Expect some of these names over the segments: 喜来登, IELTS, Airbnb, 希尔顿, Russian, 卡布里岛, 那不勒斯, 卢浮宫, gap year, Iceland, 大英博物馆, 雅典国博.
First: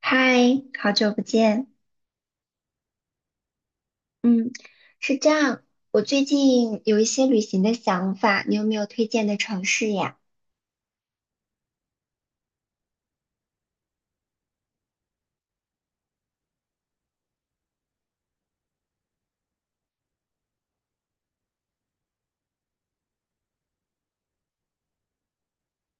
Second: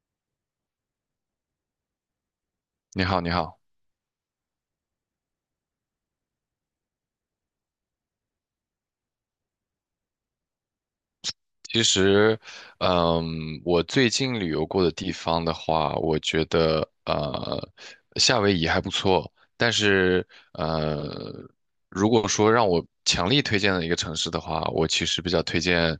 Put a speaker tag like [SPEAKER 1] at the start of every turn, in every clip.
[SPEAKER 1] 嗨，好久不见。
[SPEAKER 2] 你好，你好。
[SPEAKER 1] 嗯，是这样，我最近有一些旅行的想法，你有没有推荐的城市呀？
[SPEAKER 2] 其实，我最近旅游过的地方的话，我觉得夏威夷还不错。但是，呃，如果说让我强力推荐的一个城市的话，我其实比较推荐，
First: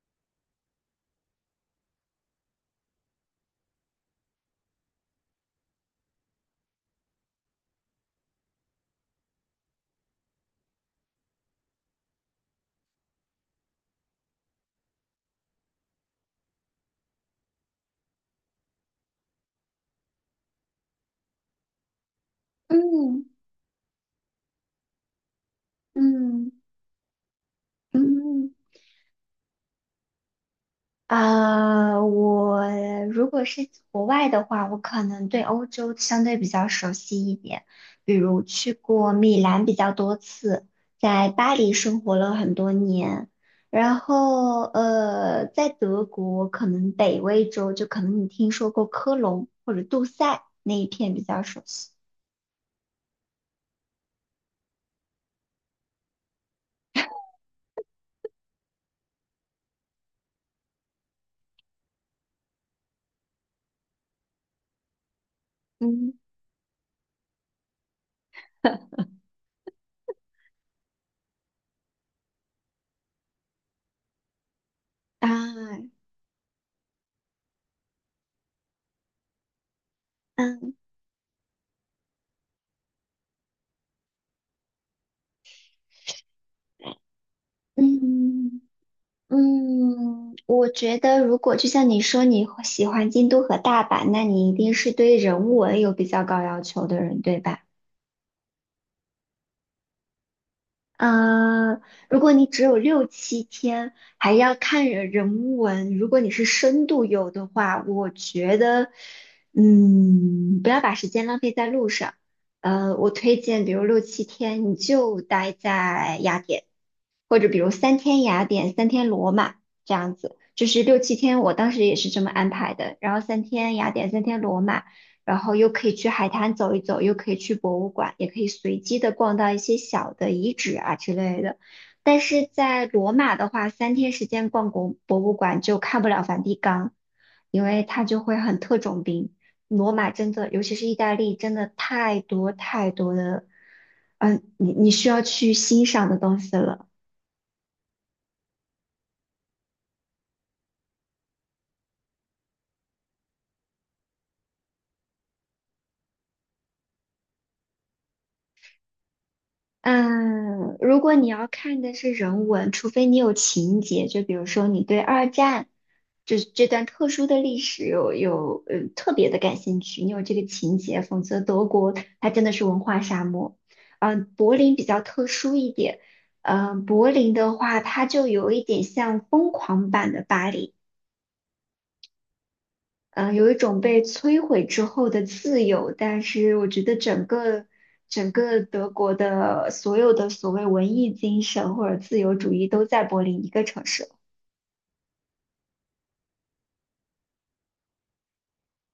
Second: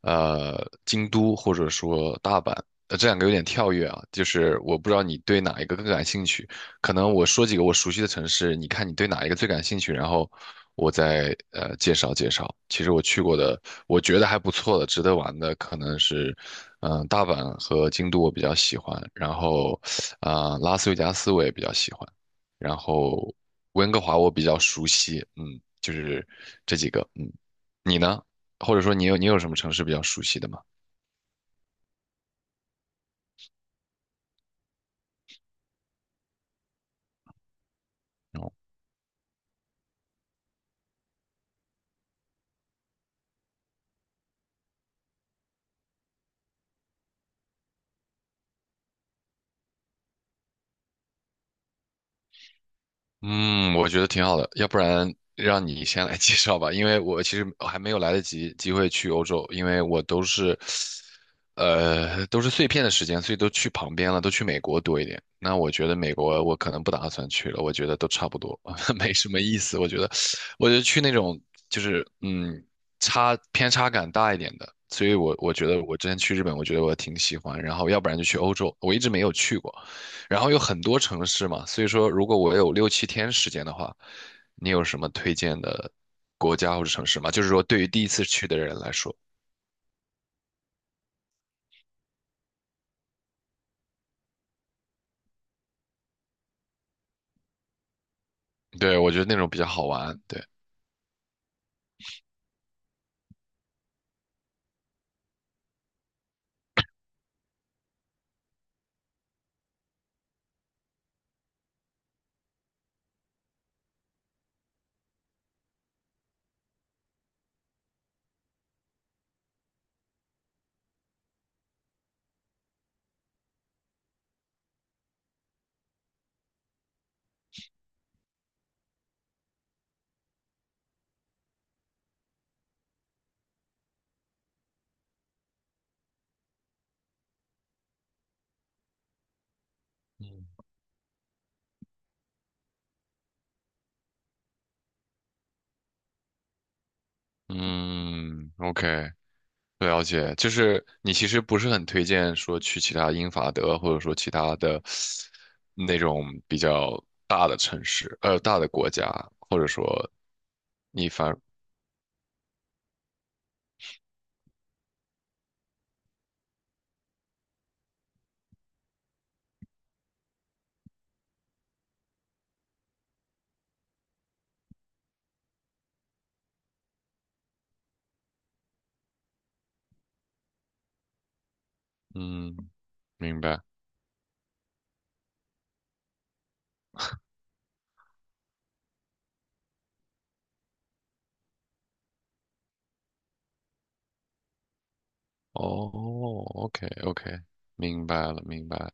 [SPEAKER 2] 呃，京都或者说大阪。这两个有点跳跃啊，就是我不知道你对哪一个更感兴趣。可能我说几个我熟悉的城市，你看你对哪一个最感兴趣，然后我再介绍介绍。其实我去过的，我觉得还不错的，值得玩的可能是，嗯、大阪和京都我比较喜欢，然后啊、拉斯维加斯我也比较喜欢，然
[SPEAKER 1] 嗯
[SPEAKER 2] 后温哥华我比较熟悉，嗯，就是
[SPEAKER 1] 嗯
[SPEAKER 2] 这几个，嗯，你呢？
[SPEAKER 1] 嗯，
[SPEAKER 2] 或者说你有什么城市比较熟悉的吗？
[SPEAKER 1] 我如果是国外的话，我可能对欧洲相对比较熟悉一点，比如去过米兰比较多次，在巴黎生活了很多年，然后在德国可能北威州就可能你听说过科隆或者杜塞那一片比较熟悉。
[SPEAKER 2] 嗯，我觉得挺好的，要不然让你先来 介绍吧，因为我其实还没有来得及机会去欧洲，因为我都是，都是碎片的时间，所以都去旁边了，都去美国多一点。那我觉得
[SPEAKER 1] 嗯
[SPEAKER 2] 美国我可能不打算去了，我觉得都差不多，没什么意思。我觉得，我觉得去那种就是嗯，差偏差感大一点的，所以我觉得
[SPEAKER 1] 啊，
[SPEAKER 2] 我之前去日本，我觉得我挺喜欢，然后要不然就去欧洲，我一直没有去过。然后有
[SPEAKER 1] 嗯
[SPEAKER 2] 很多城市嘛，所以说如果我有六七天时间的话，你有什么推荐的国家或者城市吗？就是说对于第一次去的
[SPEAKER 1] 嗯。
[SPEAKER 2] 人来说，
[SPEAKER 1] 我觉得如果就像你说你会喜欢京都和大阪，那你一定是对人文有比较高要求的人，对吧？
[SPEAKER 2] 对，我觉得那种比较好玩。对，
[SPEAKER 1] 嗯，如果你只有六七天，还要看人文，如果你是深度游的话，我觉得，不要把时间浪费在路上。我推荐，比如六七天，你就待在雅典。或者比如三天雅典、三天罗马这样子，就是六七天，我当时也是这么安排的。然后三天雅典、三天罗马，然后又可以去海滩走一走，又可以去博物馆，也可以随机的逛到一些小的遗址啊之类的。但是在罗马的话，3天时间逛国博物馆就看不了梵蒂冈，因为它就会很特种兵。罗马真
[SPEAKER 2] 嗯，
[SPEAKER 1] 的，尤其是意大利，真的太多太多的，你需要去欣赏的东西了。
[SPEAKER 2] 嗯，OK,了解。就是你其实不是很推荐说去其他英法德或者说其他的那种比较大的城市，大的国家，或者说
[SPEAKER 1] 嗯，如
[SPEAKER 2] 你
[SPEAKER 1] 果你
[SPEAKER 2] 反，
[SPEAKER 1] 要看的是人文，除非你有情节，就比如说你对二战这段特殊的历史有特别的感兴趣，你有这个情节，否则德国它真的是文化沙漠。柏林比较特殊一点，柏林的话，它就有一点像疯狂版的巴黎。
[SPEAKER 2] 嗯，
[SPEAKER 1] 嗯，
[SPEAKER 2] 明
[SPEAKER 1] 有一
[SPEAKER 2] 白。
[SPEAKER 1] 种被摧毁之后的自由，但是我觉得整个德国的所有的所谓文艺精神或者自由主义都在柏林一个城市，
[SPEAKER 2] 哦OK，OK，明白了，明白了。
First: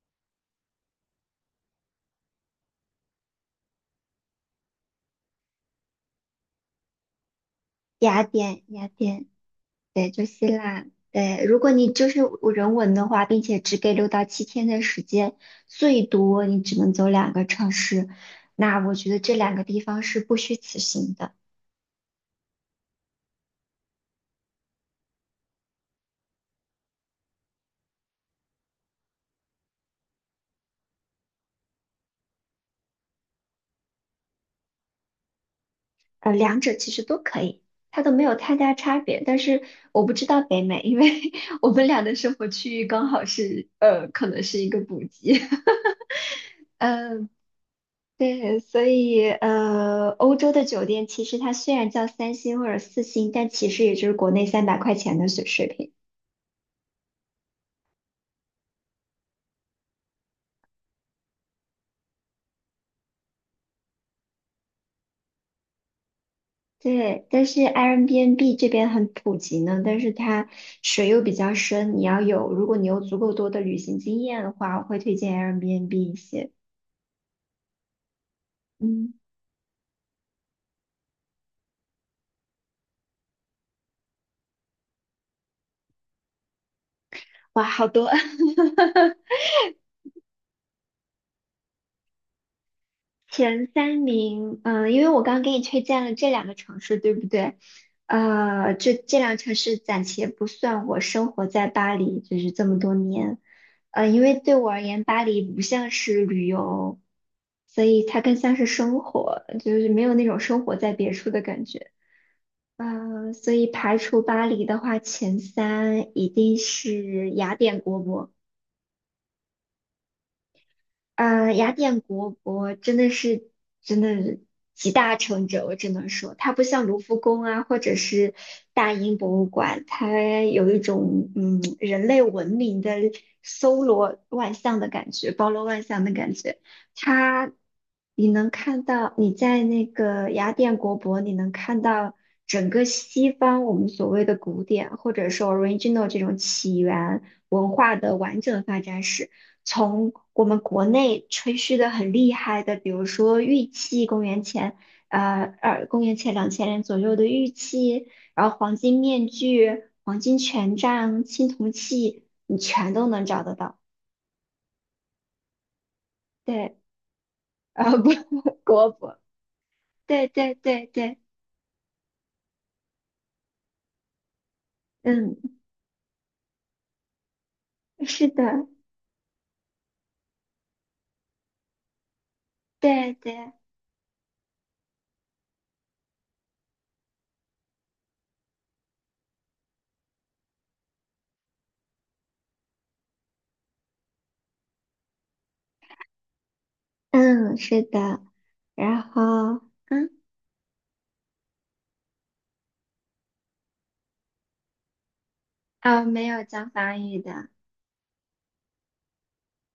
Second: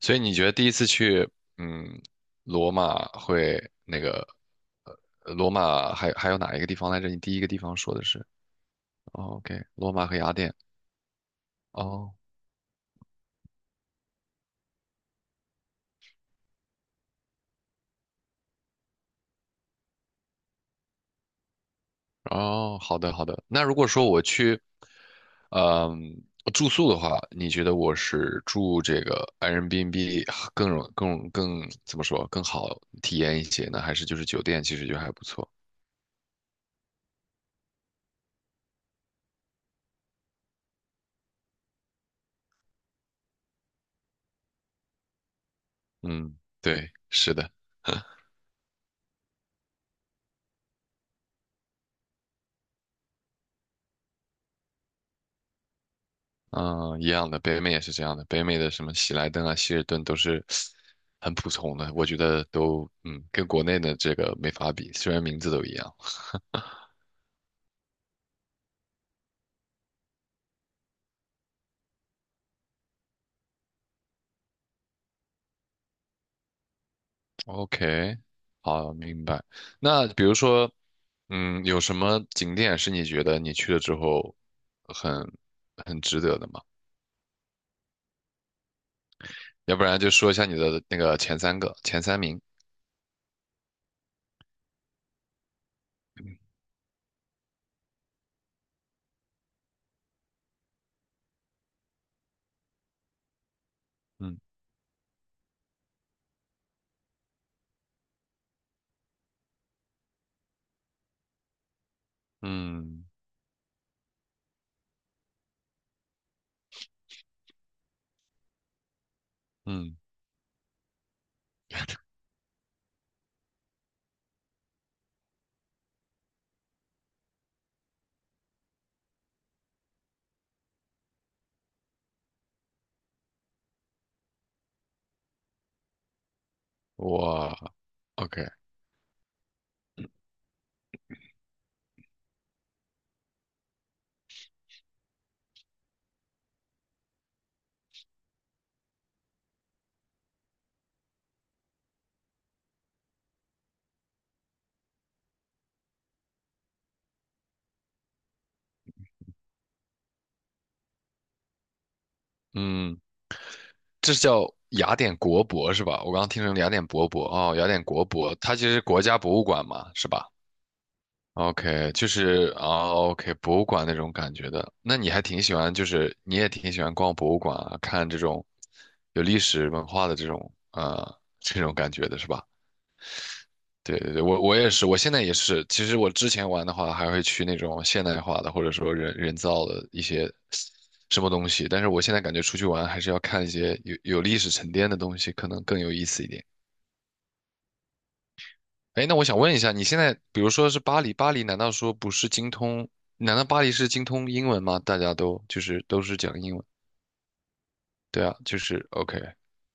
[SPEAKER 2] 所以你觉得第一次去，嗯，罗马会那个，罗马还有哪一个地方来着？你第一个地方说的
[SPEAKER 1] 雅
[SPEAKER 2] 是，
[SPEAKER 1] 典，雅典，
[SPEAKER 2] 哦，OK,罗马
[SPEAKER 1] 对，
[SPEAKER 2] 和
[SPEAKER 1] 就
[SPEAKER 2] 雅
[SPEAKER 1] 希
[SPEAKER 2] 典。
[SPEAKER 1] 腊，对，如果你就
[SPEAKER 2] 哦
[SPEAKER 1] 是人文的话，并且只给6到7天的时间，最多你只能走两个城市，那我觉得这两个地方是不虚此行的。
[SPEAKER 2] 哦，好的好的。那如果说我去，嗯，住宿的话，你觉得我是住这个 Airbnb 更怎么说更好体验一些呢？还是就是酒店其实就还不错？
[SPEAKER 1] 两者其实都可以，它都没有太大差别。但是我不知道北美，因为 我们俩的生活区域刚好是，可能是一个补给。
[SPEAKER 2] 嗯，对，
[SPEAKER 1] 嗯，
[SPEAKER 2] 是的。
[SPEAKER 1] 对，所以欧洲的酒店其实它虽然叫3星或者4星，但其实也就是国内300块钱的水平。
[SPEAKER 2] 嗯，一样的，北美也是这样的。北美的什么喜来登啊、希尔顿都是很普通的，我觉得都嗯跟国内的这个没法比，虽然名字都一样。
[SPEAKER 1] 对，但是 Airbnb 这边很普及呢，但是它水又比较深，你要有，如果你有足够多的旅行经验的话，我会推荐 Airbnb 一些。
[SPEAKER 2] OK,好，
[SPEAKER 1] 嗯，
[SPEAKER 2] 明白。那比如说，嗯，有什么景点是你觉得你去了之后很很值得的吗？
[SPEAKER 1] 哇，好多。
[SPEAKER 2] 要不然就说一下你的那个前三名。
[SPEAKER 1] 前三名，因为我刚刚给你推荐了这两个城市，对不对？这两个城市暂且不算我生活在巴黎，就是这么多年，因
[SPEAKER 2] 嗯
[SPEAKER 1] 为对我而言，巴黎不像是旅游，所以它更像是生活，就是没有那种生活在别处的感觉。
[SPEAKER 2] 嗯
[SPEAKER 1] 所以排除巴黎的话，前三一定是雅典国博。
[SPEAKER 2] 嗯，
[SPEAKER 1] 雅典国博真的是集大成者，我只能说，它不像卢浮宫啊，或者是大英博物馆，它有一种人类文明的搜罗万象的感觉，包罗万象的感觉。它
[SPEAKER 2] 哇
[SPEAKER 1] 你
[SPEAKER 2] ，OK,
[SPEAKER 1] 能看到，你在那个雅典国博，你能看到整个西方我们所谓的古典，或者说 original 这种起源文化的完整发展史。从我们国内吹嘘的很厉害的，比如说玉器，公元前2000年左右的玉器，然后黄金面具、黄金权杖、青铜器，你全
[SPEAKER 2] 嗯。
[SPEAKER 1] 都能找得到。
[SPEAKER 2] 这是叫雅典国博是吧？我刚刚听成雅
[SPEAKER 1] 对，
[SPEAKER 2] 典博博哦，雅典
[SPEAKER 1] 啊
[SPEAKER 2] 国
[SPEAKER 1] 不，
[SPEAKER 2] 博，它 其实是
[SPEAKER 1] 国
[SPEAKER 2] 国
[SPEAKER 1] 博，
[SPEAKER 2] 家博物馆嘛，是
[SPEAKER 1] 对
[SPEAKER 2] 吧
[SPEAKER 1] 对对对，
[SPEAKER 2] ？OK,就是啊，OK,博物馆那种感觉的。那你还
[SPEAKER 1] 嗯，
[SPEAKER 2] 挺喜欢，就是你也挺喜欢逛博物馆啊，看这
[SPEAKER 1] 是
[SPEAKER 2] 种
[SPEAKER 1] 的，
[SPEAKER 2] 有历史文化的这种感觉的是吧？
[SPEAKER 1] 对对，
[SPEAKER 2] 对对对，我也是，我现在也是。其实我之前玩的话，还会去那种现代化的，或者说人造的一些什么东西。但是我现在感觉出去玩还是要看一些有历史沉淀的东西，可能更有意思一点。
[SPEAKER 1] 嗯，是的，然
[SPEAKER 2] 哎，那我想问一
[SPEAKER 1] 后
[SPEAKER 2] 下，你现
[SPEAKER 1] 嗯
[SPEAKER 2] 在比如说是巴黎，巴黎难道说不是精通？难道巴黎是精通英文吗？大家都就是都是
[SPEAKER 1] 没
[SPEAKER 2] 讲
[SPEAKER 1] 有
[SPEAKER 2] 英文，
[SPEAKER 1] 讲法语的。
[SPEAKER 2] 对啊，就是 OK,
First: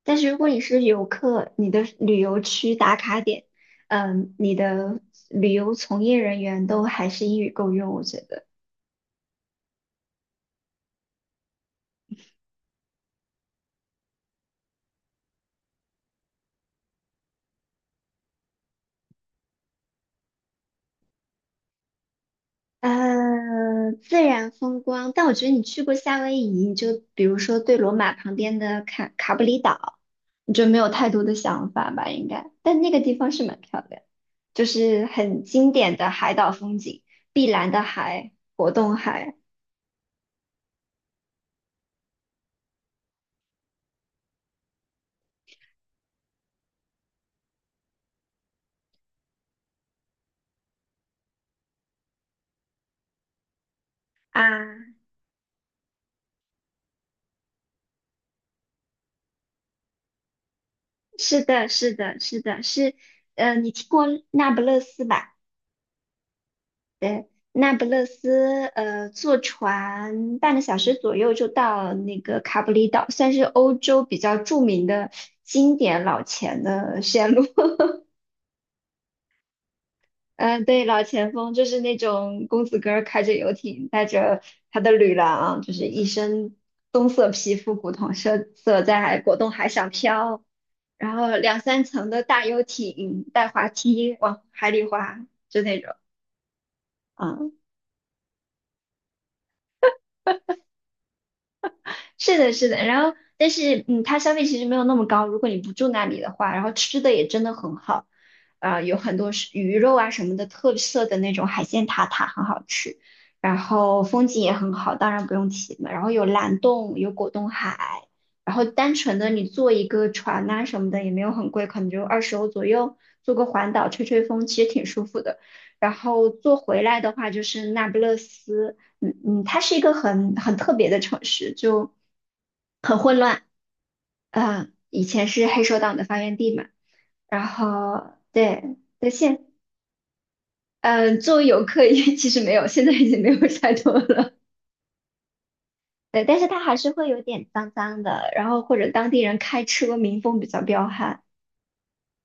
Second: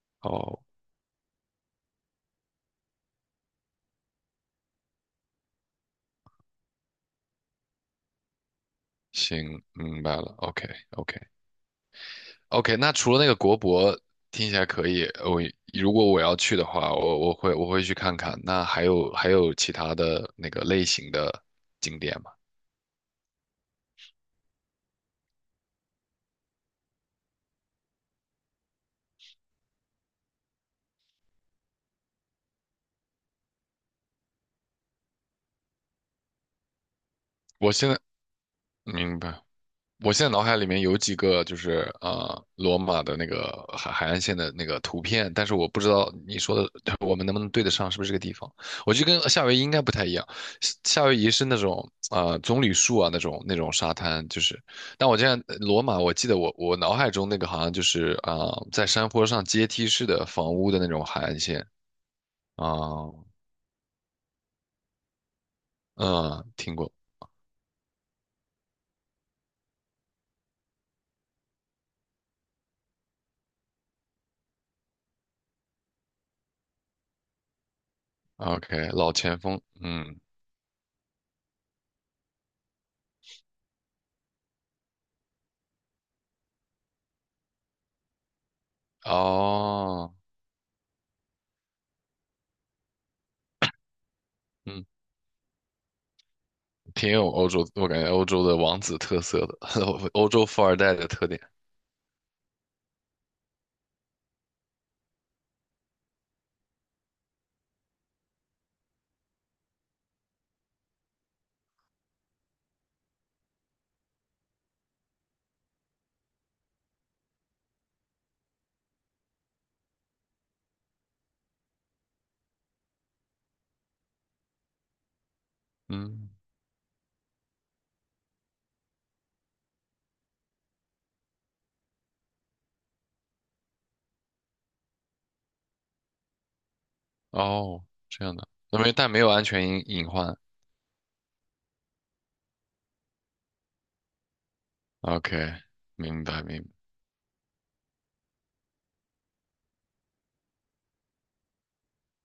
[SPEAKER 1] 但是如果你
[SPEAKER 2] 哦，
[SPEAKER 1] 是游客，你的旅游区打卡点，你的旅游从业人员都还是英语够用，我觉得。
[SPEAKER 2] 行，明白了OK，OK。OK,那除了那个国博听起来可以，我如果我要去的话，我会去看看。那还有其他的那个类型的景点吗？
[SPEAKER 1] 自然风光，但我觉得你去过夏威夷，你就比如说对罗马旁边的卡布里岛，你就没有太多的想法吧，应该。但那个地方是蛮漂亮，就是很经典的海岛风景，碧蓝
[SPEAKER 2] 我
[SPEAKER 1] 的
[SPEAKER 2] 现在
[SPEAKER 1] 海，果冻
[SPEAKER 2] 明
[SPEAKER 1] 海
[SPEAKER 2] 白。我现在脑海里面有几个就是罗马的那个海岸线的那个图片，但是我不知道你说的 我们能不能对得上，是不是这个地方？我觉得跟夏威夷应该不太一样，夏威夷是那种棕榈树啊那种沙滩，就是，
[SPEAKER 1] 啊。
[SPEAKER 2] 但我这样罗马，我记得我脑海中那个好像就是啊、在山坡上阶梯式的房屋的那种海岸
[SPEAKER 1] 是
[SPEAKER 2] 线
[SPEAKER 1] 的，是的，是的，
[SPEAKER 2] 啊，
[SPEAKER 1] 是，你听过那不勒斯吧？
[SPEAKER 2] 嗯，听过
[SPEAKER 1] 对，那不勒斯，坐船半个小时左右就到那个卡布里岛，算是欧洲比较著名的经典老钱的线路。
[SPEAKER 2] ，OK,老前锋，嗯，
[SPEAKER 1] 嗯、对，老钱风就是那种公子哥儿开着游艇，带着他的女郎，就是一身棕色皮肤，古铜色在果冻海上
[SPEAKER 2] 哦。
[SPEAKER 1] 飘，然后两三层的大游艇带滑梯往海里
[SPEAKER 2] 嗯。
[SPEAKER 1] 滑，就那种，
[SPEAKER 2] 挺有
[SPEAKER 1] 啊，
[SPEAKER 2] 欧洲，我感觉欧洲的王子特色的，欧洲富二代的特点。
[SPEAKER 1] 是的，是的，然后但是它消费其实没有那么高，如果你不住那里的话，然后吃的也真的很好，有很多是鱼肉啊什么的特色的那种海鲜塔塔很好吃，然后风景也很好，当然不用提了，然后有蓝洞，有果冻海，然后单纯的你坐一个船呐、什么的也没有很贵，可能就20欧左右，坐个环岛吹吹风，其实挺舒服的。然后
[SPEAKER 2] 嗯，
[SPEAKER 1] 坐回来的话就是那不勒斯。嗯，它是一个很特别的城市，就很混乱，以前是黑手党的发源地嘛，然
[SPEAKER 2] 哦，
[SPEAKER 1] 后
[SPEAKER 2] 这样的，
[SPEAKER 1] 对，
[SPEAKER 2] 那没，
[SPEAKER 1] 对
[SPEAKER 2] 但没有安
[SPEAKER 1] 现，
[SPEAKER 2] 全隐隐患。
[SPEAKER 1] 作为游客也其实没有，现在已经没有太多了，
[SPEAKER 2] OK,
[SPEAKER 1] 对，
[SPEAKER 2] 明
[SPEAKER 1] 但
[SPEAKER 2] 白
[SPEAKER 1] 是它
[SPEAKER 2] 明白。
[SPEAKER 1] 还是会有点脏脏的，然后或者当地人开车民风比较彪悍，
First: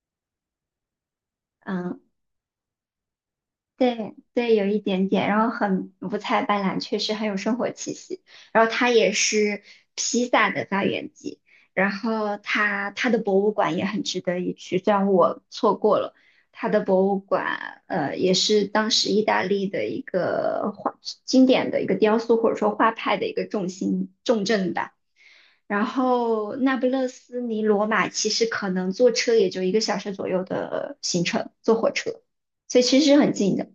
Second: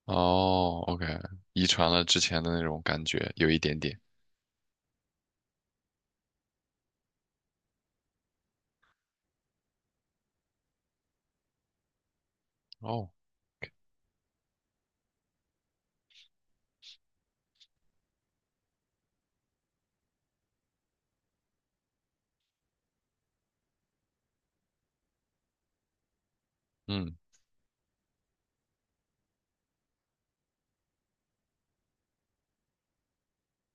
[SPEAKER 2] 哦，OK,遗传
[SPEAKER 1] 嗯、
[SPEAKER 2] 了之前的那种感觉，有一点点。
[SPEAKER 1] 对对，有一点点，然后很五彩斑斓，确实很有生活气息。然后它也是披萨的发源地，然后它它
[SPEAKER 2] 哦，
[SPEAKER 1] 的博物馆也很值得一去，虽然我错过了它的博物馆，也是当时意大利的一个画经典的一个雕塑或者说画派的一个重镇吧。然后那不勒
[SPEAKER 2] 嗯，
[SPEAKER 1] 斯离罗马其实可能坐车也就一个小时左右的行程，坐火车。所以其实是很近的。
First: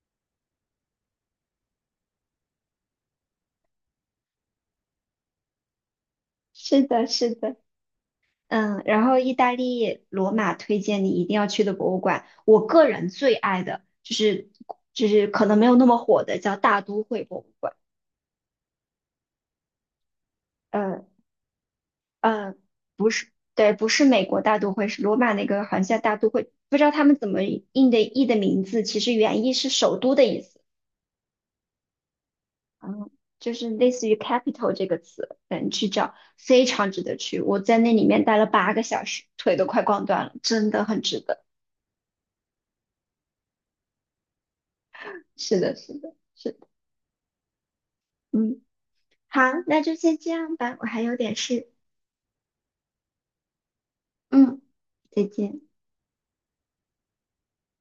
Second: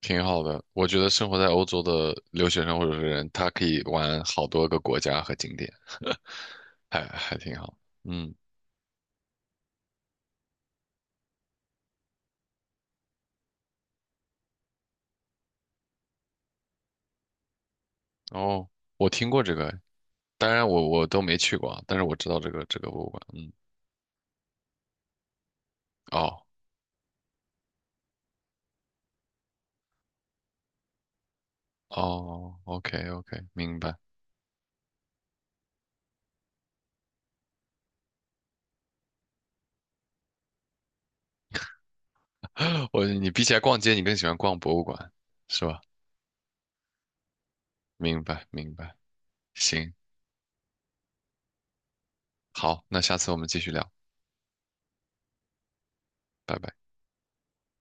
[SPEAKER 2] 挺好的。我觉得生活在欧洲的留学生或者是人，他可以玩好多个国家和景点，
[SPEAKER 1] 是
[SPEAKER 2] 还
[SPEAKER 1] 的，是
[SPEAKER 2] 还
[SPEAKER 1] 的，
[SPEAKER 2] 挺好。嗯，
[SPEAKER 1] 然后意大利罗马推荐你一定要去的博物馆，我个人最爱的就是可能没有那么火的叫大都会博物馆，
[SPEAKER 2] 哦，我听过这个，当然我
[SPEAKER 1] 呃
[SPEAKER 2] 我都没去过啊，但是我知道这
[SPEAKER 1] 呃，
[SPEAKER 2] 个这个博物
[SPEAKER 1] 不
[SPEAKER 2] 馆。
[SPEAKER 1] 是，
[SPEAKER 2] 嗯。
[SPEAKER 1] 对，不是美国大都会，是罗马那个好像叫大都
[SPEAKER 2] 哦，
[SPEAKER 1] 会，不知道他们怎么印的译的名字，其实原意是首都的意思，
[SPEAKER 2] 哦，OK
[SPEAKER 1] 嗯，
[SPEAKER 2] OK,
[SPEAKER 1] 就是
[SPEAKER 2] 明
[SPEAKER 1] 类
[SPEAKER 2] 白。
[SPEAKER 1] 似于 capital 这个词，去找非常值得去，我在那里面待了8个小时，腿都快逛断了，真的很值得，
[SPEAKER 2] 我你比起来逛街，你更喜欢逛博物馆，
[SPEAKER 1] 是
[SPEAKER 2] 是
[SPEAKER 1] 的，
[SPEAKER 2] 吧？
[SPEAKER 1] 是的。是的
[SPEAKER 2] 明白
[SPEAKER 1] 嗯，
[SPEAKER 2] 明白。
[SPEAKER 1] 好，那
[SPEAKER 2] 行，
[SPEAKER 1] 就先这样吧，我还有点事。
[SPEAKER 2] 好，那下次我们继续聊，
[SPEAKER 1] 嗯，再见。
[SPEAKER 2] 拜拜。